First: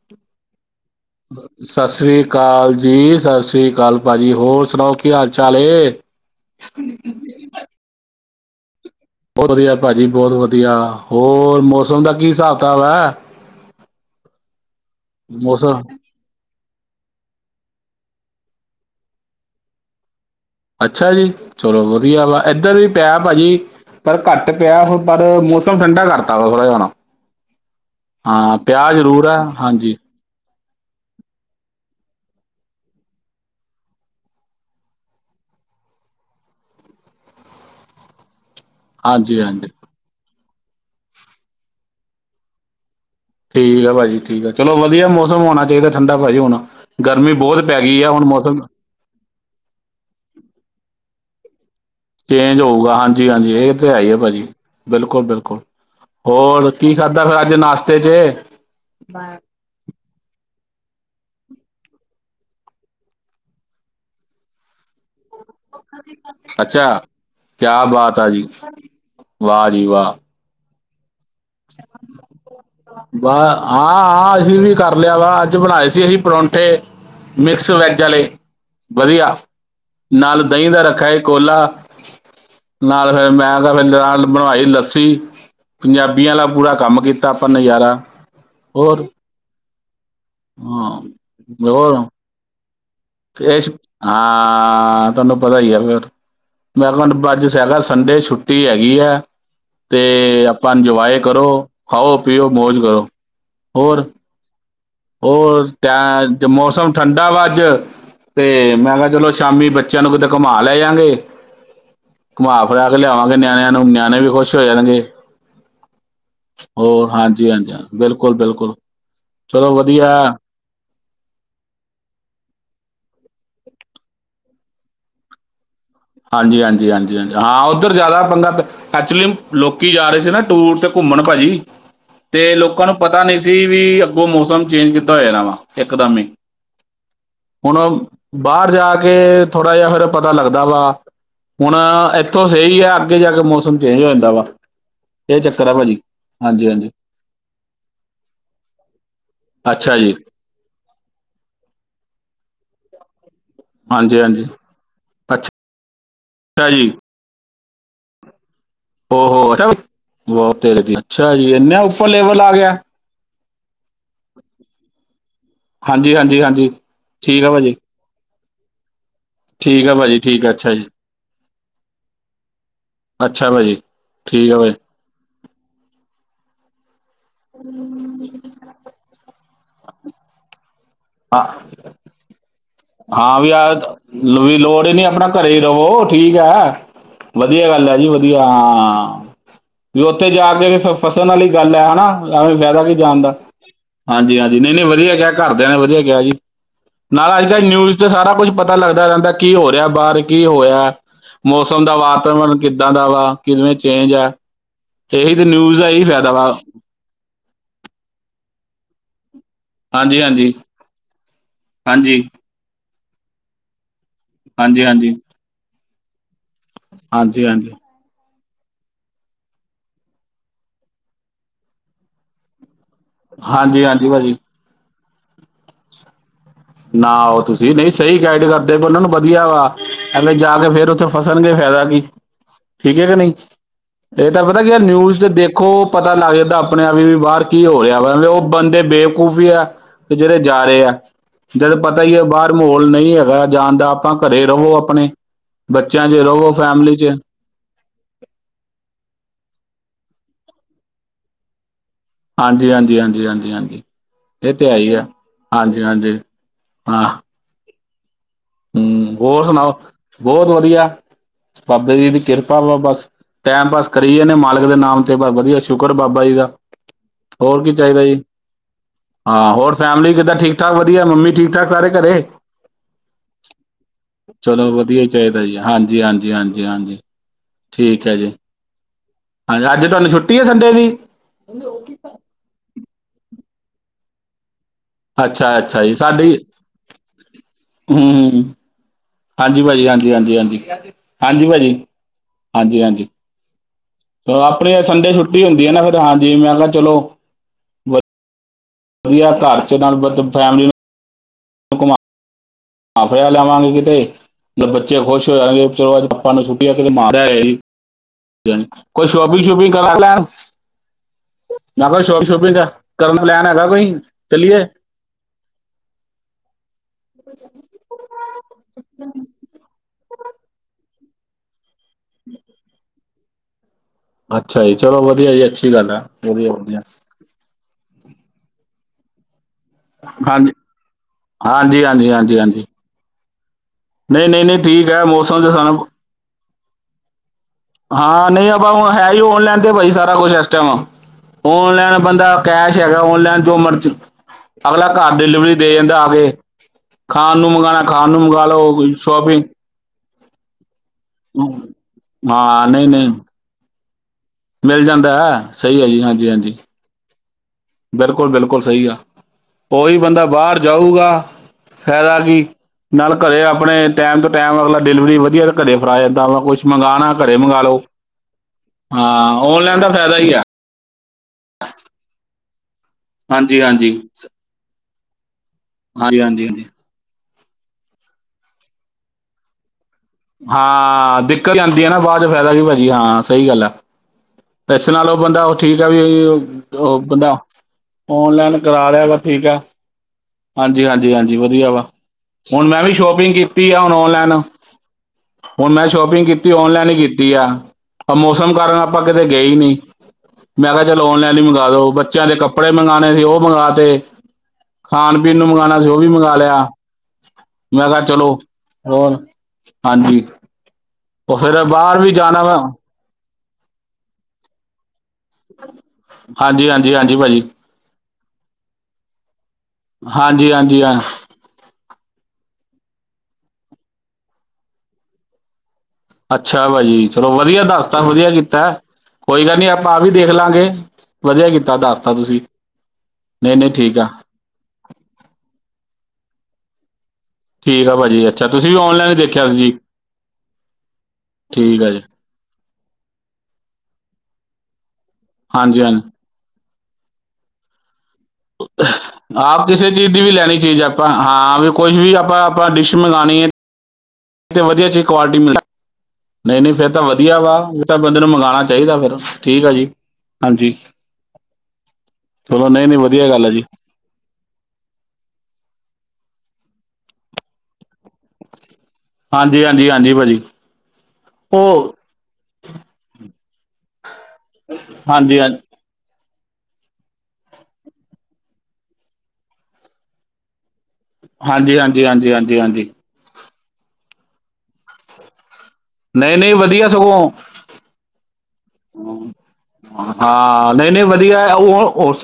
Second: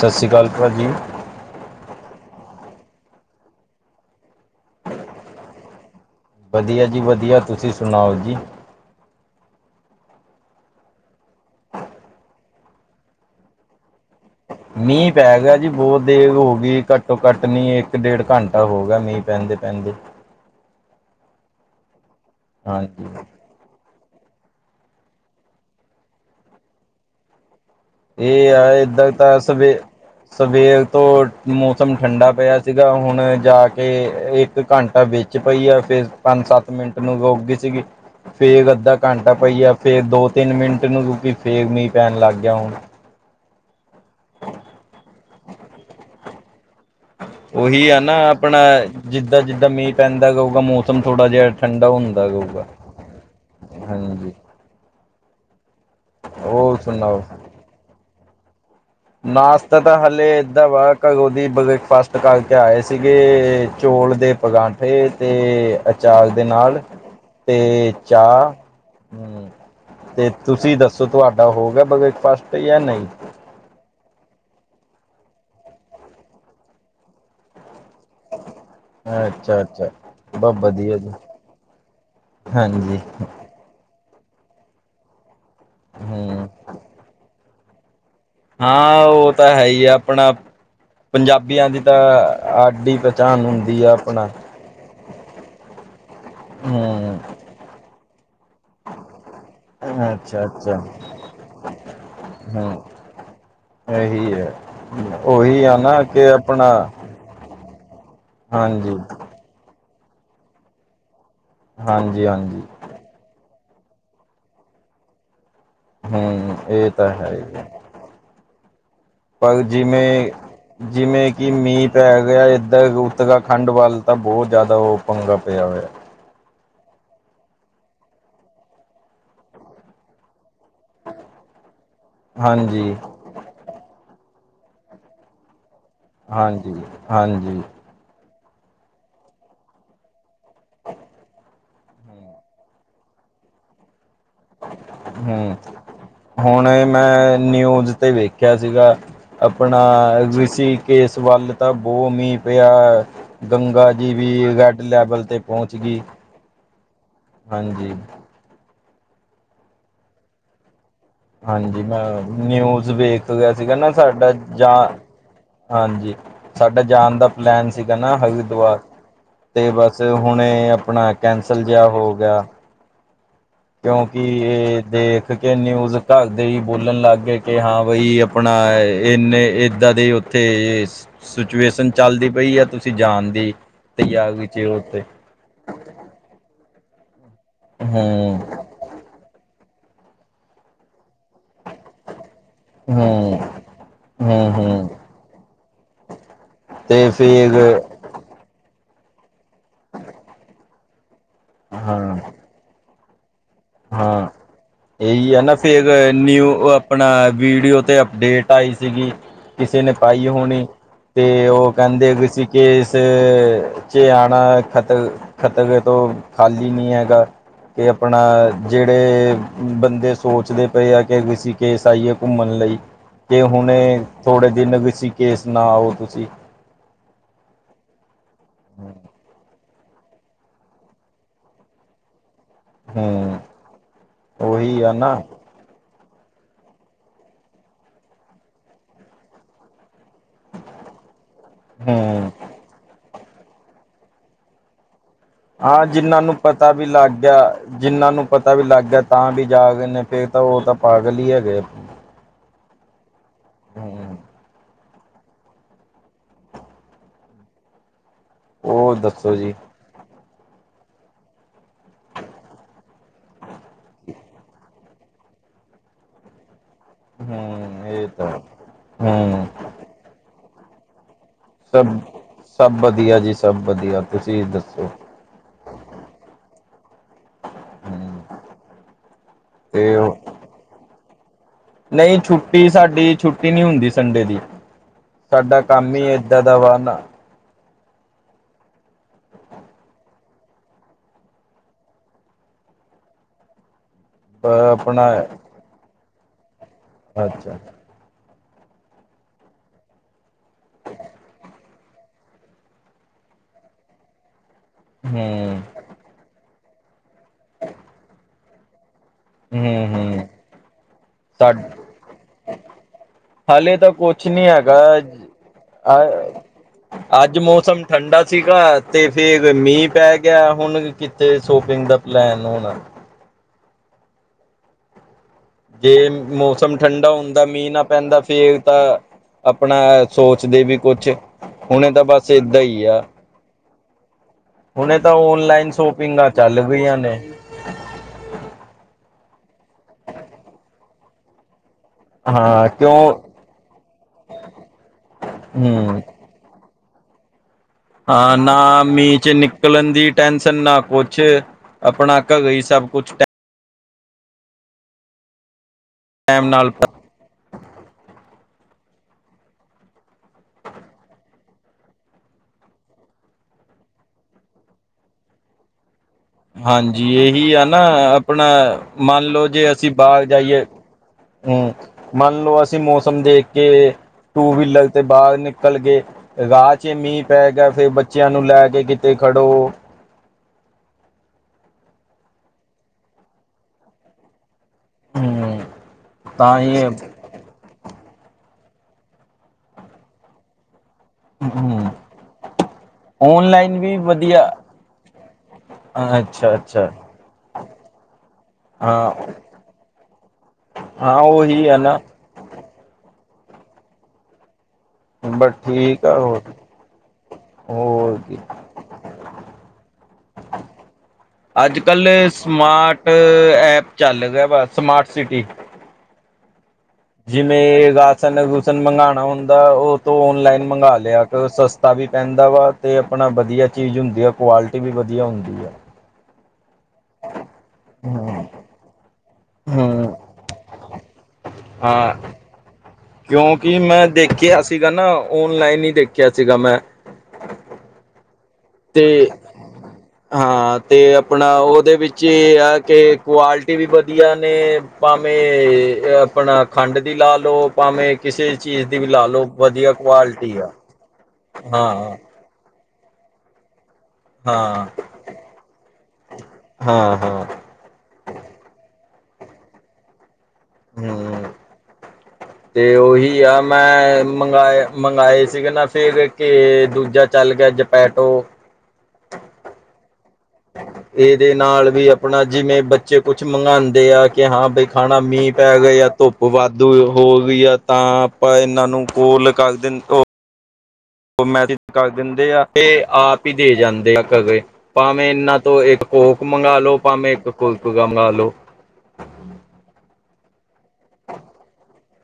ਸਸਰੀ ਕਾਲ ਭਾਅ ਜੀ। [inaudible] ਸਾਸਰੀ ਕਾਲ ਜੀ -ਸਾਸਰੀ ਕਾਲ ਭਾਜੀ, ਹੋਰ ਸੁਣਾਓ ਕੀ ਹਾਲ ਚਾਲ ਏ। ਵਧੀਆ ਜੀ ਵਧੀਆ, ਤੁਸੀਂ ਸੁਣਾਓ ਜੀ। ਬੋਤ ਵਧੀਆ ਭਾਜੀ ਬੋਤ ਵਧੀਆ। ਹੋਰ ਮੌਸਮ ਦਾ ਕੀ ਹਿਸਾਬ ਕਿਤਾਬ ਐ। ਮੀਂਹ ਪੈ ਗਿਆ ਜੀ ਮੌਸਮ ਬੋਤ। ਦੇ ਹੋ ਗਈ। ਘੱਟੋ -ਘੱਟ ਨੀ ਇੱਕ- ਡੇਢ ਘੰਟਾ ਹੋ ਗਿਆ, ਮੀਂਹ ਪੈਂਦੇ -ਪੈਂਦੇ। ਅੱਛਾ ਜੀ, ਚਲੋ ਵਧੀਆ ਵਾ। ਏਧਰ ਵੀ ਹਾਂਜੀ ਪਿਆ ਭਾਜੀ- ਪਰ ਘੱਟ ਪਿਆ। ਪਰ, ਮੌਸਮ ਠੰਡਾ ਕਰਤਾ ਵਾ ਥੋੜ੍ਹਾ ਜਿਆ ਹੁਣ। ਇਹ ਹਾਂ ਆ ਪਿਆ ਏਦਾਂ ਜ਼ਰੂਰ ਹੈ ਤਾਂ ਸਵੇਰ ਹਾਂਜੀ ਸਵੇਰ ਤੋਂ ਮੌਸਮ ਠੰਡਾ ਪਿਆ ਸੀਗਾ ਹੁਣ ਜਾ ਕੇ ਇੱਕ ਘੰਟਾ ਵਿੱਚ ਚੁਪਈਆ ਫਿਰ ਪੰਜ ਸੱਤ ਮਿੰਟ ਨੂੰ ਰੋਕਦੀ ਸੀਗੀ ਫਿਰ ਅੱਧਾ ਘੰਟਾ ਹਾਂਜੀ ਪਈ ਹਾਂਜੀ ਆ ਫਿਰ ਦੋ ਤਿੰਨ ਮਿੰਟ ਨੂੰ ਕਿਉਂਕਿ ਫਿਰ ਮੀਂਹ ਪੈਣ ਲੱਗ ਗਿਆ ਹੁਣ ਠੀਕ ਆ ਭਾਜੀ ਠੀਕ ਆ ਚਲੋ ਵਧੀਆ ਮੌਸਮ ਹੋਣਾ ਚਾਹੀਦਾ ਠੰਡਾ ਭਾਜੀ ਹੁਣ ਗਰਮੀ ਬਹੁਤ ਪੈ ਉਹੀ ਗਈ ਆ ਨਾ ਹੁਣ ਆਪਣਾ ਮੌਸਮ ਜਿੱਦਾਂ ਜਿੱਦਾਂ ਮੀਂਹ ਪੈਂਦਾ ਮੌਸਮ ਥੋੜਾ ਜਿਹਾ ਠੰਡਾ ਹੁੰਦਾ ਚੇਂਜ ਗਊਗਾ ਹੋਊਗਾ ਹਾਂਜੀ ਹਾਂਜੀ ਇਹ ਤਾਂ ਹੈ ਹੀ ਹੈ ਭਾ ਹਾਂਜੀ ਜੀ ਬਿਲਕੁਲ ਬਿਲਕੁਲ ਹੋਰ ਉਹ ਕੀ ਸੁਣਾਓ ਖਾਧਾ ਫਿਰ ਅੱਜ ਨਾਸ਼ਤੇ ਚ ਨਾਸ ਤਾਂ ਤਾਂ ਹਾਲੇ ਇੱਦਾਂ ਵਾ ਕ ਉਹਦੀ ਬ੍ਰੇਕਫਾਸਟ ਕਰਕੇ ਆਏ ਸੀਗੇ ਚੌਲ ਦੇ ਪਕਾ ਫਿਰ ਤੇ ਅਚਾਰ ਦੇ ਨਾਲ ਅੱਛਾ ਤੇ ਕਿਆ ਬਾਤ ਆ ਜੀ ਚਾਹ ਹੂ ਵਾਹ ਜੀ ਵਾਹ ਤੇ ਤੁਸੀਂ ਦੱਸੋ ਤੁਹਾਡਾ ਹੋ ਗਿਆ ਬ੍ਰੇਕਫਾਸਟ ਜਾਂ ਨਹੀਂ ਹਾਂ ਹਾਂ ਅਸੀਂ ਵੀ ਕਰ ਲਿਆ ਵਾ ਅੱਜ ਬਣਾਏ ਸੀ ਅਸੀਂ ਪਰੌਂਠੇ ਮਿਕਸ ਵੈੱਜ ਵਾਲੇ ਵਧੀਆ ਅੱਛਾ ਅੱਛਾ। ਨਾਲ ਬਹੁਤ ਦਹੀਂ ਦਾ ਵਧੀਆ ਰੱਖਾ ਜੀ ਹੈ ਕੋਲਾ ਹਾਂਜੀ ਨਾਲ ਫਿਰ ਮੈਂ ਫਿਰ ਬਣਵਾਈ ਲੱਸੀ ਪੰਜਾਬੀਆਂ ਦਾ ਹਮ ਪੂਰਾ ਕੰਮ ਕੀਤਾ ਆਪਾਂ ਨਜ਼ਾਰਾ ਹੋਰ ਹਾਂ ਉਹ ਤਾਂ ਹੈ ਹੀ ਆ ਆਪਣਾ ਹਾਂ ਪੰਜਾਬੀਆਂ ਦੀ ਤਾਂ ਅਡੀ ਤੇ ਇਹ ਹਾਂ ਤੁਹਾਨੂੰ ਪਤਾ ਹੀ ਹੈ ਫਿਰ ਮੈਂ ਹੂੰ ਕਹ ਅੱਜ ਹੈਗਾ ਸੰਡੇ ਛੁੱਟੀ ਹੈਗੀ ਹੈ। ਅੱਛਾ ਤੇ ਆਪਾਂ ਅੱਛਾ ਇੰਜਵਾਏ ਕਰੋ ਖਾਓ ਪੀਓ ਮੌਜ ਹੂੰ ਕਰੋ ਹੋਰ ਹੈ। ਇਹੀ ਹੂ ਉਹਰ ਟ ਮੌਸਮ ਠੰਡਾ ਵਾ ਅੱਜ ਤੇ ਹਾਂਜੀ ਮੈਂ ਕਿਹਾ ਚਲੋ ਸ਼ਾਮੀ ਬੱਚਿਆਂ ਨੂੰ ਕਿਤੇ ਘੁਮਾ ਲੈ ਜਾਂਗੇ ਹਾਂਜੀ ਹਾਂਜੀ ਘੁਮਾ ਫਰਾ ਲਿਆਵਾਂਗੇ ਨਿਆਣਿਆਂ ਨੂੰ ਨਿਆਣੇ ਵੀ ਖੁਸ਼ ਹੋ ਜਾਣਗੇ ਹੂੰ ਇਹ ਤਾਂ ਹੋਰ ਹੈ ਹਾਂਜੀ ਹੀ ਹਾਂਜੀ ਹਾਂ ਬਿਲਕੁਲ ਬਿਲਕੁਲ ਪਰ ਚਲੋ ਵਧੀਆ ਜਿਵੇਂ ਜਿਵੇਂ ਕਿ ਮੀਂਹ ਪੈ ਗਿਆ ਏਧਰ ਉਤਰਾ ਖੰਡ ਵੱਲ ਤਾਂ ਬਹੁਤ ਜ਼ਿਆਦਾ ਉਹ ਪੰਗਾ ਪਿਆ ਹੋਇਆ ਹਾਂਜੀ ਹਾਂਜੀ ਹਾਂਜੀ ਹਾਂਜੀ ਹਾਂ ਉੱਧਰ ਜ਼ਿਆਦਾ ਬੰਦਾ ਐਕਚੁਲੀ ਲੋਕੀ ਜਾ ਰਹੇ ਸੀ ਨਾ ਟੂਰ ਤੇ ਘੁੰਮਣ ਭਾਜੀ ਤੇ ਲੋਕਾਂ ਨੂੰ ਹਾਂਜੀ ਪਤਾ ਨਹੀਂ ਸੀ ਵੀ ਅੱਗੋਂ ਮੌਸਮ ਚੇਂਜ ਕਿੱਦਾਂ ਹੋ ਜਾਣਾ ਵਾ ਇਕਦਮ ਹਾਂਜੀ ਹਾਂਜੀ ਹੁਣ ਬਾਹਰ ਜਾ ਕੇ ਥੋੜਾ ਜਿਹਾ ਫਿਰ ਪਤਾ ਲੱਗਦਾ ਵਾ ਹੁਣ ਇੱਥੋਂ ਸਹੀ ਆ ਅੱਗੇ ਜਾ ਕੇ ਮੌਸਮ ਚੇਂਜ ਹੋ ਜਾਂਦਾ ਵਾ ਇਹ ਹੂੰ ਚੱਕਰ ਆ ਭਾਜੀ ਹੁਣ ਹਾਂਜੀ ਹਾਂਜੀ ਮੈਂ ਨਿਊਜ਼ ਤੇ ਵੇਖਿਆ ਸੀਗਾ ਆਪਣਾ ਅੱਛਾ ਜੀ ਸੀ ਕੇਸ ਵੱਲ ਤਾਂ ਬੋ ਮੀਂਹ ਪਿਆ ਗੰਗਾ ਜੀ ਹਾਂਜੀ ਹਾਂਜੀ ਵੀੈ ਲੈਵਲ ਤੇ ਪਹੁੰਚ ਗਈ ਅੱਛਾ ਜੀ ਹਾਂਜੀ ਹ ਅੱਛਾ ਬਹੁ ਤੇਰੇ ਜ ਅੱਛਾ ਜੀ ਇੰਨੇ ਹਾਂਜੀ ਮੈਂ ਅੱਪਰ ਲੇਵਲ ਆ ਗਿਆ ਨਿਊਜ਼ ਵੇਖ ਗਿਆ ਸੀਗਾ ਨਾ ਸਾਡਾ ਜਾ ਹਾਂਜੀ ਸਾਡਾ ਜਾਣ ਦਾ ਠੀਕ ਆ ਪਲੈਨ ਭਾਜੀ ਸੀ ਨਾ ਹਰਿਦੁਵਾਰ ਤੇ ਠੀਕ ਆ ਬਸ ਭਾਜੀ ਠੀਕ ਆ ਹੁਣੇ ਅੱਛਾ ਜੀ ਆਪਣਾ ਕੈਂਸਲ ਜਿਹਾ ਹੋ ਗਿਆ ਅੱਛਾ ਭਾਜੀ ਕਿਉਂਕਿ ਠੀਕ ਆ ਭਾਜੀ ਇਹ ਦੇਖ ਕੇ ਨਿਊਜ਼ ਘਰਦੇ ਹੀ ਬੋਲਣ ਲੱਗ ਗਏ ਕਿ ਹਾਂ ਬਈ ਆਪਣਾ ਇਨੇ ਏਦਾਂ ਦੇ ਉੱਥੇ ਹਾਂ ਸਿਚੁਏਸ਼ਨ ਚੱਲਦੀ ਪਈ ਆ ਤੁਸੀਂ ਜਾਣ ਹਾਂ ਵੀ ਦੀ ਆ ਤਿਆਰ ਵੀ ਲੋੜ ਹੀ ਉੱਥੇ ਨਹੀਂ ਆਪਣਾ ਘਰੇ ਰਵੋ ਠੀਕ ਹੈ ਵਧੀਆ ਗੱਲ ਹੈ ਜੀ ਹੂੰ ਵਧੀਆ ਹਾਂ ਵੀ ਉੱਥੇ ਜਾ ਕੇ ਵੀ ਫਸਣ ਵਾਲੀ ਗੱਲ ਏ ਹਨਾ ਐਵੇਂ ਫਾਇਦਾ ਕੀ ਜਾਣ ਦਾ ਹੂੰ ਹਾਂਜੀ ਹੂੰ ਹਾਂਜੀ ਨਹੀਂ ਨਹੀਂ ਹੂੰ ਵਧੀਆ ਕਿਹਾ ਘਰਦਿਆਂ ਨੇ ਗਿਆ ਜੀ ਤੇ ਨਾਲ ਅੱਜ ਫਿਰ ਕੱਲ੍ਹ ਨਿਊਜ਼ ਤੇ ਸਾਰਾ ਕੁਛ ਪਤਾ ਲੱਗਦਾ ਰਹਿੰਦਾ ਕੀ ਹੋ ਰਿਹਾ ਬਾਹਰ ਕੀ ਹੋਇਹਾ ਮੌਸਮ ਦਾ ਹਾਂ ਵਾਤਾਵਰਨ ਕਿੱਦਾਂ ਦਾ ਵਾ ਕਿਵੇਂ ਚੇਂਜ ਏ ਹਾਂ ਇਹੀ ਹੈ ਨਾ ਫੇਰ ਵਾ ਨਿਊ ਆਪਣਾ ਵੀਡੀਓ ਤੇ ਅਪਡੇਟ ਆਈ ਸੀਗੀ ਕਿਸੇ ਨੇ ਹਾਂਜੀ ਪਾਈ ਹਾਂਜੀ ਹੋਣੀ ਤੇ ਉਹ ਕਹਿੰਦੇ ਹਾਂਜੀ ਕਿਸਸੀ ਕਿ ਇਸ ਬੇ ਆਉਣਾ ਹਾਂਜੀ ਹਾਂਜੀ ਖਤ ਹਾਂਜੀ ਖਤਰੇ ਤੋਂ ਖਾਲੀ ਨੀ ਹੈਗਾ ਹਾਂਜੀ ਕਿ ਆਪਣਾ ਜਿਹੜੇ ਬੰਦੇ ਸੋਚਦੇ ਪਏ ਆ ਕਿ ਰਿਸ਼ੀਕੇਸ ਆਈਏ ਘੁੰਮਣ ਲਈ ਕਿ ਹਾਂਜੀ ਹੁਣੇ ਹਾਂਜੀ ਭਾਜੀ ਥੋੜੇ ਦਿਨ ਰਿਸ਼ੀਕੇਸ ਨਾ ਆਓ ਤੁਸੀਂ ਨਾ ਆਓ ਤੁਸੀਂ ਨਹੀਂ ਸਹੀ ਗਾਈਡ ਕਰਦੇ ਵੀ ਉਹਨਾਂ ਨੂੰ ਵਧੀਆ ਵਾ ਹਲੇ ਜਾ ਕੇ ਫੇਰ ਉੱਥੇ ਫਸਣਗੇ ਫਾਇਦਾ ਕੀ ਠੀਕ ਹੈ ਕਿ ਨਹੀਂ ਹੂੰ ਇਹ ਤਾਂ ਪਤਾ ਕੀ ਉਹੀ ਆ ਨਾ ਨਿਊਜ਼ ਤੇ ਦੇਖੋ ਪਤਾ ਲੱਗ ਜਾਂਦਾ ਆਪਣੇ ਆਪ ਹੀ ਵੀ ਬਾਹਰ ਕੀ ਹੋ ਰਿਹਾ ਵਾ ਉਹ ਬੰਦੇ ਬੇਵਕੂਫੀ ਆ ਤੇ ਜਿਹੜੇ ਜਾ ਰਹੇ ਆ ਜਦ ਪਤਾ ਹੀ ਹੈ ਹੂੰ ਬਾਹਰ ਮਾਹੌਲ ਨਹੀਂ ਹੈਗਾ ਜਾਣ ਦਾ ਆਪਾਂ ਘਰੇ ਰਹੋ ਆਪਣੇ ਹਾਂ ਬੱਚਿਆਂ 'ਚ ਜਿੰਨਾਂ ਨੂੰ ਰਵੋ ਪਤਾ ਵੀ ਫੈਮਿਲੀ 'ਚ ਲੱਗ ਗਿਆ ਜਿੰਹਨਾਂ ਨੂੰ ਪਤਾ ਵੀ ਲੱਗ ਗਿਆ ਤਾਂ ਵੀ ਜਾ ਰਏ ਨੇ ਫਿਰ ਤਾਂ ਉਹ ਤਾਂ ਪਾਗਲ ਹੀ ਹੈਗੇਣੇ ਹਾਂਜੀ ਹਾਂਜੀ ਹਾਂਜੀ ਹਾਂਜੀ ਹਾਂਜੀ ਹੂੰ ਇਹ ਤੇ ਹੈ ਹੀ ਆ ਹਾਂਜੀ ਹਾਂਜੀ ਹਾਂ ਉਹ ਹਮ ਦੱਸੋ ਹੋਰ ਜੀ ਸੁਣਾਓ ਬਹੁਤ ਵਧੀਆ ਬਾਬੇ ਜੀ ਦੀ ਕਿਰਪਾ ਵਾ ਬਸ ਟੇਮ ਪਾਸ ਕਰੀ ਜਾਨੇ ਮਾਲਕ ਦੇ ਨਾਮ ਤੇ ਬਸ ਵਧੀਆ ਸ਼ੁਕਰ ਬਾਬਾ ਜੀ ਦਾ ਹੋਰ ਕੀ ਹੂੰ ਚਾਹੀਦਾ ਇਹ ਜੀ ਤਾਂ ਹੈ। ਹੂੰ ਹਾਂ ਹੋਰ ਫੈਮਿਲੀ ਕਿੱਦਾਂ ਠੀਕ ਠਾਕ ਵਧੀਆ ਮੰਮੀ ਠੀਕ ਠਾਕ ਸਭ ਸਾਰੇ ਘਰੇ ਸਭ ਵਧੀਆ ਜੀ ਸਭ ਵਧੀਆ ਤੁਸੀਂ ਚਲੋ ਦੱਸੋ ਵਧੀਆ ਹੀ ਚਾਹੀਦਾ ਜੀ ਹਾਂਜੀ ਹਾਂਜੀ ਹਾਂਜੀ ਹਾਂਜੀ ਠੀਕ ਹੈ ਹੂੰ ਜੀ ਹਾਂਜੀ ਅੱਜ ਤੇ ਤੁਹਾਨੂੰ ਉਹ ਛੁੱਟੀ ਹੈ ਸੰਡੇ ਦੀ ਨਹੀਂ ਛੁੱਟੀ ਸਾਡੀ ਛੁੱਟੀ ਨਹੀਂ ਹੁੰਦੀ ਸੰਡੇ ਦੀ ਅੱਛਾ ਸਾਡਾ ਅੱਛਾ ਕੰਮ ਜੀ ਹੀ ਸਾਡੀ ਏਦਾਂ ਦਾ ਵਾ ਨਾ ਹੂੰ ਹਾਂਜੀ ਭਾਅਜੀੀ ਹਾਂਜੀ ਹਾਂਜੀ ਹਾਂਜੀ ਹਾਂਜੀ ਭਾਅਜੀੀ ਹਾਂਜੀ ਹਾਂਜੀ ਅ ਆਪਣੇ ਆਪਣਾ ਸੰਡੇ ਛੁੱਟੀ ਹੁੰਦੀ ਹੈ ਨਾ ਫਿਰ ਹਾਂਜੀ ਮੈਂ ਕਿਹਾ ਚਲੋ ਅੱਛਾ ਵਧੀਆ ਘਰ ਚ ਨਾਲ ਬਚ ਫੈਮਿਲੀ [unintelligible] [unintelligible] ਘੁਮਾ ਫਿਰਾ ਲੈਵਾਂਗੇ ਕਿਤੇ ਬੱਚੇ ਖੁਸ਼ ਹੋ ਹੂੰ ਜਾਨਗੇ ਚਲੋ ਅੱਜ ਪਾਪਾ ਨੂੰ ਛੁੱਟੀ ਆ ਕਿਤੇ ਘੁਮਾ ਲਿਆਈ [inaudible] ਕੋਈ ਸ਼ੋਪਿੰਗ ਸ਼ੂਪਿੰਗ ਹੂੰ ਕਰ ਲੈ ਹੂੰ ਸਾ ਨਾ ਕੋ ਸ਼ੋਪ ਸ਼ੋਪਿੰਗ ਕਰਨਾ ਪਲੈਨ ਹੈਗਾ ਹਾਲੇ ਤਾਂ ਕੋਈ ਕੁਛ ਨੀ ਚਲੀਏ ਹੈਗਾ [unintelligible] ਅੱਜ ਮੌਸਮ ਠੰਡਾ ਸੀਗਾ ਤੇ ਫੇਰ ਮੀਂਹ ਪੈ ਗਿਆ ਹੁਣ ਕਿਤੇ ਸੋਪਿੰਗ ਦਾ ਲੈਣ ਅਉਣਾ ਅੱਛਾ ਜੀ ਚਲੋ ਵਧੀਆ ਜ ਜੇ ਮੌਸਮ ਠੰਡਾ ਹੁੰਦਾ ਮੀਂਹ ਨਾ ਪੈਂਦਾ ਫਿਰ ਤਾਂ ਆਪਣਾ ਹਾਂਜੀ ਸੋਚਦੇ ਵੀ ਕੁਛ ਹਾਂਜੀ ਹੁਣੇ ਤਾਂ ਹਾਂਜੀ ਬਸ ਹਾਂਜੀ ਏਦਾਂ ਹਾਂਜੀ ਹੀ ਆ। ਨਹੀਂ ਨਹੀਂ ਨਹੀਂ। ਠੀਕ ਹੁਣੇ ਹੈ ਤਾਂ ਮੌਸਮ ਦੇ ਓਨਲਾਈਨ ਸਾਨੂੰ ਸ਼ੋਪਿੰਗਾਂ ਚੱਲ ਗਈਆਂ ਨੇ। ਹਾਂ ਨਹੀਂ ਆਪਾਂ ਹੁਣ ਹੈ ਹੀ ਔਨਲਾਈਨ ਤੇ ਬਈ ਸਾਰਾ ਕੁਛ ਇਸ ਟਾਈਮ ਔਨਲਾਈਨ। ਬੰਦਾ ਹਾਂ ਕੈਸ਼ ਹੈਗਾ ਕਿਉਂ ਔਨਲਾਈਨ ਜੋ ਮਰਜ਼ੀ ਅਗਲਾ ਘਰ ਡਿਲੀਵਰੀ ਦੇ ਹੂੰ ਜਾਂਦਾ ਆ ਕੇ ਖਾਣ ਨੂੰ ਮੰਗਉਣਾ ਖਾਣ ਨੂੰ ਹਾਂ ਮੰਗਵਾ ਨਾ ਲਓ ਮੀਂਹ ਚ ਸ਼ੋਪਿੰਗ ਨਿਕਲਣ ਦੀ ਟੈਸ਼ਨ ਨਾ ਕੁਛ ਆਪਣਾ ਘਰ ਹਾਂ ਨਹੀਂ ਸਭ ਨਹੀਂ ਕੁਛ ਮਿਲ ਜਾਂਦਾ ਹੈ ਸਹੀ ਹੈ ਜੀ ਹਾਂਜੀ। ਟਾਈਮ ਹਾਂਜੀ ਨਾਲ ਬਿਲਕੁਲ ਬਿਲਕੁਲ ਸਹੀ ਆ ਉਹੀ ਬੰਦਾ ਬਾਹਰ ਜਾਊਗਾ। ਫਾਇਦਾ ਕੀ ਨਾਲ ਘਰੇ ਆਪਣੇ ਟੈਮ ਤੋਂ ਟੈਮ ਅਗਲਾ ਡਿਲੀਵਰੀ ਵਧੀਆ। ਘਰੇ ਫੜਾ ਜਾਂਦਾ ਵਾ ਕੁਛ ਹਾਂਜੀ ਮੰਗਵਾਉਣਾ ਘਰੇ ਇਹੀ ਮੰਗਵਾ ਆ ਲਓ ਨਾ ਆਪਣਾ ਮੰਨ ਹਾਂ ਲਓ ਜੇ ਔਨਲਾਈਨ ਦਾ ਅਸੀਂ ਫਾਇਦਾ ਬਾਹਰ ਹੀ ਆ ਜਾਈਏ। ਹੂੰ, ਮੰਨ ਲਓ ਅਸੀਂ ਮੌਸਮ ਦੇਖ ਹਾਂਜੀ ਕੇ ਹਾਂਜੀ ਟੂ ਵੀਲਰ ਤੇ ਬਾਹਰ ਨਿਕਲ ਕੇ ਹਾਂਜੀ ਹਾਂਜੀ ਰਾਜ ਜੇ ਹਾਂਜੀ ਬੱਚੇ ਮੀਂਹ ਪੈ ਗਿਆ ਫਿਰ ਬੱਚਿਆਂ ਨੂੰ ਲੈ ਕੇ ਕਿਤੇ ਖੜੋ। ਹਾਂ, ਦਿੱਕਤ ਆਦੀ ਹੈ ਨਾ ਬਾਅਦ ਚ ਫਾਇਦਾ ਕੀ ਭਾਜੀ ਹਾਂ ਸਹੀ ਗੱਲ ਆ। ਇਸ ਨਾਲੋਂ ਉਹ ਬੰਦਾ ਉਹ ਹੂੰ ਠੀਕ ਆ ਵੀ ਤਾਂ ਹੀ ਉਹ ਬੰਦਾ ਓਨਲਾਈਨ ਕਰਾ ਲਿਆ ਵਾ ਠੀਕ ਆ ਹਾਂਜੀ ਹਾਂਜੀ ਹਾਂਜੀ। ਵਧੀਆ ਵਾ ਹੂੰ ਹੁਣ ਮੈਂ ਵੀ ਸ਼ੋਪਿੰਗ ਕੀਤੀ ਔਨਲਾਈਨ ਆ ਹੁਣ ਵੀ ਔਨਲਾਈਨ। ਵਧੀਆ ਹੁਣ ਮੈਂ ਸ਼ੋਪਿੰਗ ਕੀਤੀ ਅੱਛਾ ਅੱਛਾ ਔਨਲਾਈਨ ਹੀ ਕੀਤੀ ਆ। ਮੌਸਮ ਕਾਰਨ ਆਪਾਂ ਹਾਂ ਕਿਤੇ ਗਏ ਹੀ ਨਹੀਂ ਮੈਂ ਕਿਹਾ ਚਲ ਹਾਂ ਔਨਲਾਈਨ ਹੀ ਮੰਗਵਾ ਉਹੀ ਹੈ ਦੋ ਨਾ ਬੱਚਿਆਂ ਦੇ ਕੱਪੜੇ ਕੱਪੜੇ ਮੰਗਵਾਉਣੇ ਸੀ ਉਹ ਮੰਗਵਾਤੇ ਖਾਣ ਪੀਣ ਨੂੰ ਬਸ ਮੰਗਵਾਉਣਾ ਸੀ ਉਹ ਠੀਕ ਵੀ ਆ ਮੰਗਵਾ ਹੋਰ ਲਿਆ। ਮੈਂ ਕਿਹਾ ਹੋਰ ਚਲੋ ਕੀ ਹੋਰ ਹਾਂਜੀ। ਉਹ ਫੇਰ ਅੱਜ ਬਾਹਰ ਵੀ ਕੱਲ੍ਹ ਜਾਣਾ ਵਾ ਸਮਾਰਟ ਐਪ ਚੱਲ ਰਿਹਾਂ ਵਾ ਸਮਾਰਟ ਸਿਟੀ। [inaudible] ਹਾਂਜੀ, ਹਾਂਜੀ, ਹਾਂਜੀ। ਭਾਜੀ ਜਿਵੇਂ, ਰਾਸਨ ਰੁਸਨ ਮੰਗਵਾਉਣਾ ਹੁੰਦਾ ਉਹ ਤੋਂ ਹਾਂਜੀ ਔਨਲਾਈਨ ਹਾਂਜੀ ਹਾਂ ਮੰਗਵਾ ਲਿਆ। ਸਸਤਾ ਵੀ ਪੈਂਦਾ ਵਾ ਅਤੇ ਆਪਣਾ ਵਧੀਆ ਚੀਜ਼ ਹੁੰਦੀ ਆ ਕੁਆਲਿਟੀ ਵੀ ਵਧੀਆ ਹੁੰਦੀ ਆ। ਅੱਛਾ ਭਾਜੀ ਚਲੋ ਵਧੀਆ ਦੱਸ ਤ ਵਧੀਆ ਹੂੰ ਕੀਤਾ। ਕੋਈ ਗੱਲ ਨਹੀਂ ਆਪਾਂ ਆ ਵੀ ਦੇਖ ਲਵਾਂਗੇ ਵਧੀਆ ਕੀਤਾ ਦੱਸ ਹਾਂ ਤ ਤੁਸੀਂ। ਨਹੀਂ ਨਹੀਂ ਕਿਉਂਕਿ ਠੀਕ ਮੈਂ ਆ ਦੇ ਸੀਗਾ ਨਾ ਓਨਲਾਈਨ ਹੀ ਦੇਖਿਆ ਸੀਗਾ ਮੈਂ। ਠੀਕ ਆ ਭਾਜੀ ਅੱਛਾ ਤੁਸੀਂ ਵੀ ਤੇ ਔਨਲਾਈਨ ਹੀ ਦੇਖਿਆ ਸੀ ਜੀ ਹਾਂ ਤੇ ਆਪਣਾ ਠੀਕ ਆ ਉਹਦੇ ਜੀ ਵਿੱਚ 'ਚ ਆ ਕਿ ਕੁਆਲਿਟੀ ਵੀ ਵਧੀਆ ਨੇ ਹਾਂਜੀ ਹਾਂਜੀ ਭਾਵੇਂ ਆਪਣਾ ਖੰਡ ਦੀ ਲਾ ਲਓ। ਭਾਵੇਂ ਕਿਸੇ ਚੀਜ਼ ਦੀ ਵੀ ਲਾ ਲਓ ਆਪ ਕਿਸੇ ਵਧੀਆ ਚੀਜ਼ ਦੀ ਵੀ ਕੁਆਲਿਟੀ ਲੈਣੀ ਆ ਚੀਜ਼ ਆਪਾਂ ਹਾਂ ਵੀ ਕੁਝ ਵੀ ਹਾਂ। ਆਪਾਂ ਆਪਾਂ ਡਿਸ਼ ਮੰਗਉਣੀ ਹੈ। ਤੇ ਵਧੀਆ ਹਾਂ ਜਿਹੀ ਕੁਆਲਿਟੀ ਮਿਲ ਨਹੀਂ ਨਹੀਂ ਫੇਰ ਤਾਂ ਹਾਂ ਵਧੀਆ ਹਾਂ ਵਾ ਤਾਂ ਬੰਦੇ ਨੂੰ ਮੰਗਵਾਉਣਾ ਚਾਹੀਦਾ ਫੇਰ ਠੀਕ ਆ ਜੀ ਹਾਂਜੀ। ਹੂੰ ਚਲੋ ਤੇ ਨਹੀਂ ਨਹੀਂ ਵਧੀਆ ਉਹੀ ਗੱਲ ਹੈ ਆ ਜੀ ਮੈਂ ਮੰਗਵਾਏ ਮੰਗਵਾਏ ਸੀਗੇ ਨਾ ਫੇਰ ਕੇ ਦੂਜਾ ਚੱਲ ਗਿਆ ਜੋਮੈਟੋ। ਹਾਂਜੀ ਹਾਂਜੀ ਹਾਂਜੀ ਭਾਜੀ। ਇਹਦੇ ਨਾਲ ਉਹ ਵੀ ਆਪਣਾ ਜਿਵੇਂ ਬੱਚੇ ਕੁਛ ਮੰਗਵਾਉਂਦੇ ਆ। ਕਿ ਹਾਂ ਬਈ ਖਾਣਾ ਹਾਂਜੀ ਹਾਂ ਮੀਂਹ ਪੈ ਗਿਆਏ ਜਾਂ ਧੁੱਪ। ਵਾਧੂ ਹੋ ਗਈ ਆ ਤਾਂ ਆਪਾਂ ਇਹਨਾਂ ਨੂੰ ਕੋਲ ਕਰ [inaudible] ਉਹ ਮੈਸੇਜ ਹਾਂਜੀ ਹਾਂਜੀ ਕਰ ਹਾਂਜੀ ਦਿੰਦੇ ਹਾਂਜੀ ਆ ਤੇ ਹਾਂਜੀ ਆਪ ਹੀ ਦੇ ਜਾਂਦੇ ਆ ਘਰੇ ਭਾਵੇਂ ਇੰਨਾ ਤੋਂ ਇੱਕ ਨਹੀਂ ਕੋਕ ਨਹੀਂ ਮੰਗ ਵਧੀਆ ਲੋ ਸਗੋਂ ਭਾਵੇਂ ਇੱਕ ਕੋਕਾ ਕੋਲਾ ਮੰਗ ਲਉ। ਹਾਂ, ਨਹੀਂ, ਨਹੀਂ, ਵਧੀਆ ਹੈ। ਉਹ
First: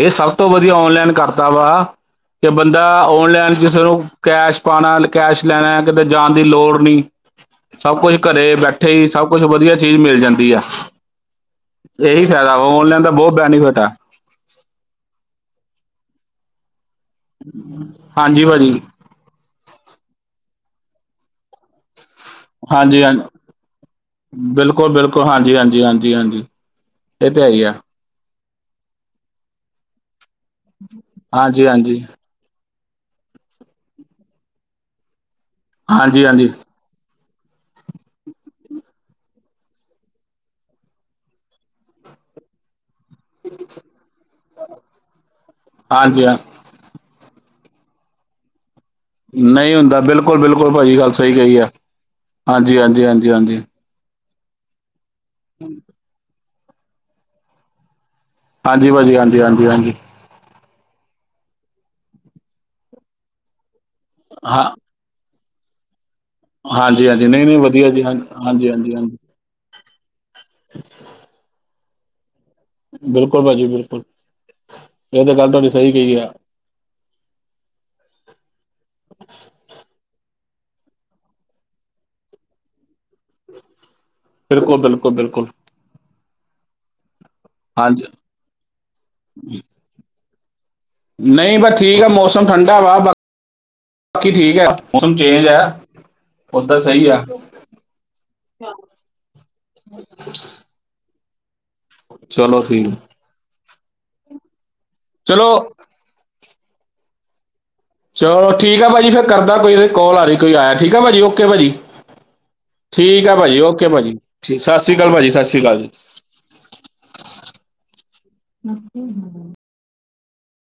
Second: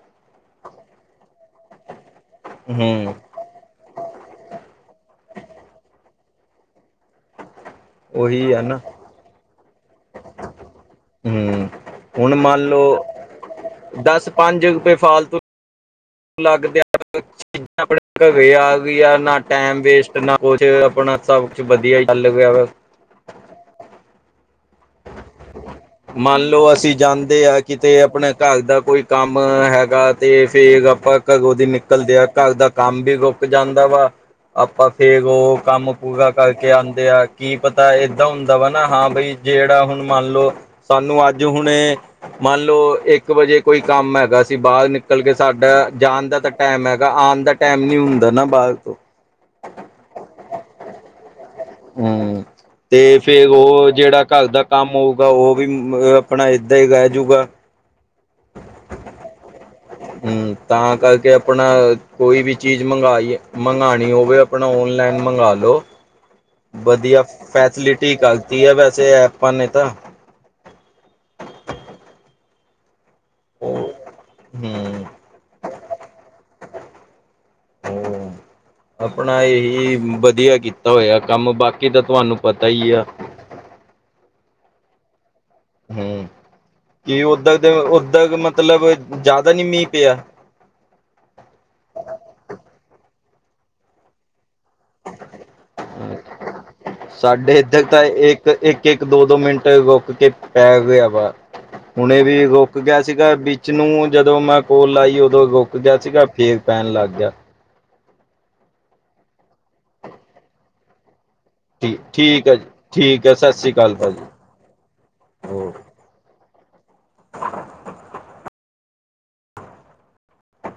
ਇਹ ਸਭ ਤੋਂ ਵਧੀਆ ਔਨਲਾਈਨ ਕਰਦਾ ਵਾ ਕਿ ਬੰਦਾ ਹੂੰ ਔਨਲਾਈਨ ਚਲੋ ਕੈਸ਼ ਪਾਉਣਾ ਕੈਸ਼ ਲੈਣਾ ਕਿਤੇ ਜਾਣ ਦੀ ਲੋੜ ਨਹੀਂ ਸਭ ਕੁਛ ਉਹੀ ਘਰੇ ਆ ਨਾ ਬੈਠੇ ਹੀ ਸਭ ਕੁਛ ਵਧੀਆ ਚੀਜ਼ ਮਿਲ ਜਾਂਦੀ ਆ ਹੂ ਇਹੀ ਹੁਣ ਫਾਇਦਾ ਵਾ ਮੰਨ ਲਓ ਔਨਲਾਈਨ ਦਾ ਬਹੁਤ ਬੈਨੀਫਿਟ ਆ ਦਸ ਪੰਜ ਰੁਪਏ ਫਾਲਤੂ ਲੱਗਦੇ ਆ ਚੀਜ਼ਾਂ ਆਪਣੇ ਹਾਂਜੀ ਘਰੇ ਭਾਜੀ ਆ ਗਈਆਂ ਨਾ। ਟਾਈਮ ਵੇਸਟ ਨਾ ਕੁਛ ਆਪਣਾ ਸਭ ਕੁਛ ਵਧੀਆ ਚੱਲ ਗਿਆ ਵਾ ਹਾਂਜੀ ਹਾਂਜੀ ਬਿਲਕੁਲ-ਬਿਲਕੁਲ, ਹਾਂਜੀ-ਹਾਂਜੀ-ਹਾਂਜੀ-ਹਾਂਜੀ, ਇਹ ਤੇ ਹੈ ਹੀ ਆ ਤੇ ਆਪਣੇ ਘਰ ਦਾ ਕੋਈ ਕੰਮ ਹੈਗਾ, ਤੇ ਫਿਰ ਆਪਾਂ ਘਰੋਂ ਦੀ ਹਾਂਜੀ ਹਾਂਜੀ ਨਿਕਲਦੇ ਆ ਘਰ ਦਾ ਕੰਮ ਵੀ ਰੁੱਕ ਜਾਂਦਾ ਵਾ ਆਪਾਂ ਫੇਰ ਉਹ ਕੰਮ ਹਾਂਜੀ ਪੂਰਾ ਹਾਂਜੀ ਕਰਕੇ ਆਉਂਦੇ ਆ ਕੀ ਪਤਾ ਏਦਾਂ ਹੁੰਦਾ ਵਾ ਨਾ ਹਾਂ ਬਈ ਜਿਹੜਾ ਹੁਣ ਮੰਨ ਲਓ, ਸਾਨੂੰ ਅੱਜ ਹੁਣ ਮੰਨ ਲਓ ਇੱਕ ਇੱਕ ਵਜੇ ਕੋਈ ਕੰਮ ਹੈਗਾ ਸੀ, ਬਾਹਰ ਨਿਕਲ ਕੇ ਸਾਡਾ ਹਾਂਜੀ ਜਾਣ ਹਾਂ ਦਾ ਤਾਂ ਟਾਈਮ ਹੈਗਾ, ਆਉਣ ਦਾ ਟਾਈਮ ਨੀ ਹੁੰਦਾ ਨਾ ਬਾਹਰ ਤੋਂ ਨਹੀਂ ਹੁੰਦਾ ਬਿਲਕੁਲ-ਬਿਲਕੁਲ ਭਾਜੀ ਗੱਲ ਸਹੀ ਕਹੀ ਹੈ ਹੂੰ ਤੇ ਫਿਰ ਉਹ ਜਿਹੜਾ ਘਰ ਦਾ ਕੰਮ ਹੋਊਗਾ। ਓ ਵੀ ਅ ਆਪਣਾ ਏਦਾਂ ਈ ਰਹਿ ਜੂਗਾ। ਹਾਂਜੀ ਭਾਜੀ। ਹਾਂਜੀ- ਹਾਂਜੀ -ਹਾਂਜੀ ਹੂੰ, ਤਾਂ ਕਰਕੇ ਆਪਣਾ ਕੋਈ ਵੀ ਚੀਜ਼ ਮੰਗਾਈ, ਮੰਗਵਾਣੀ ਓ- ਓਏ ਆਪਣਾ ਹਾਂ ਓਨਲਾਈਨ ਮੰਗਾ ਲੋੋ। ਹਾਂਜੀ ਵਧੀਆ, ਹਾਂਜੀ ਨਹੀਂ ਨਹੀਂ ਵਧੀਆ ਜੀ ਹਾਂ ਫੈਸਿਲਿਟੀ ਕਰਤੀ ਹਾਂਜੀ ਐ, ਹਾਂਜੀ ਵੈਸੇ ਹਾਂਜੀ ਐਪਾਂ ਨੇ ਤਾਂ। [inaudible] ਬਿਲਕੁਲ ਭਾਜੀ ਹੂੰ ਬਿਲਕੁਲ। ਏ ਤਾਂ ਗੱਲ ਤਾਡੀ ਸ‌ਈ ਕ‌ਈ ਐ। [unintelligible] ਆਪਣਾ ਇਹ ਵਧੀਆ ਕੀਤਾ ਹੋਇਆ ਕੰਮ ਬਾਕੀ ਤਾਂ ਤੁਹਾਨੂੰ ਪਤਾ ਈ ਆ। ਬਿਲਕੁੱਲ-ਬਿਲਕੁੱਲ- ਬਿਲਕੁੱਲ। ਹੂੰ ਕਿ ਓਦਾਂ ਦੇ ਹਾਂਜੀ ਓਦਾਂ ਮਤਲਬ ਜ਼ਿਆਦਾ ਨੀ ਮੀਂਹ ਪਿਆ। ਨਹੀਂ ਬਸ ਠੀਕ ਆ, ਮੌਸਮ ਠੰਡਾ ਵਾ ਬਾ ਬਾਕੀ ਠੀਕ ਐ। ਮੌਸਮ ਚੇਂਜ ਆ। ਓਦਾਂ ਸਹੀ ਸਾਡੇ ਇੱਧਰ ਤਾਂ ਇੱਕ-ਇੱਕ-ਇੱਕ ਦੋ-ਦੋ ਮਿੰਟ ਰੁੱਕ ਕੇ ਪੈ ਗਿਆ ਵਾ, ਹੁਣੇ ਵੀ ਚਲੋ ਰੁਕ ਠੀਕ ਗਿਆ ਸੀਗਾ ਵਿੱਚ ਨੂੰ ਜਦੋਂ ਮੈਂ ਕੋਲ ਆਈ। ਏ ਉਦੋਂ ਚਲੋ ਰੁਕ ਗਿਆ ਸੀਗਾ, ਫੇਰ ਪੈਣ ਲੱਗ ਗਿਆ। ਚਲੋ ਠੀਕ ਐ ਪਾਜੀ ਫਿਰ ਕਰਦਾ ਕੋਲ ਆ ਰਹੀ ਕੋਈ ਆਇਆ ਠੀਕ ਹੈ ਪਾਜੀ ਓ ਓਕੇ ਭਾਜੀ, ਠੀ ਠੀਕ ਹੈ ਜੀ ਠੀਕ ਹੈ ਆ ਸਤਿ ਭਾਜੀ, ਸ਼੍ਰੀ ਓਕੇ ਅਕਾਲ ਭਾਜੀ, ਸਤਿ ਸ਼੍ਰੀ ਅਕਾਲ ਭਾਜੀ, ਸਤਿ ਸ਼੍ਰੀ ਓ ਅਕਾਲ ਜੀ। ਮ ਹ [unintelligible]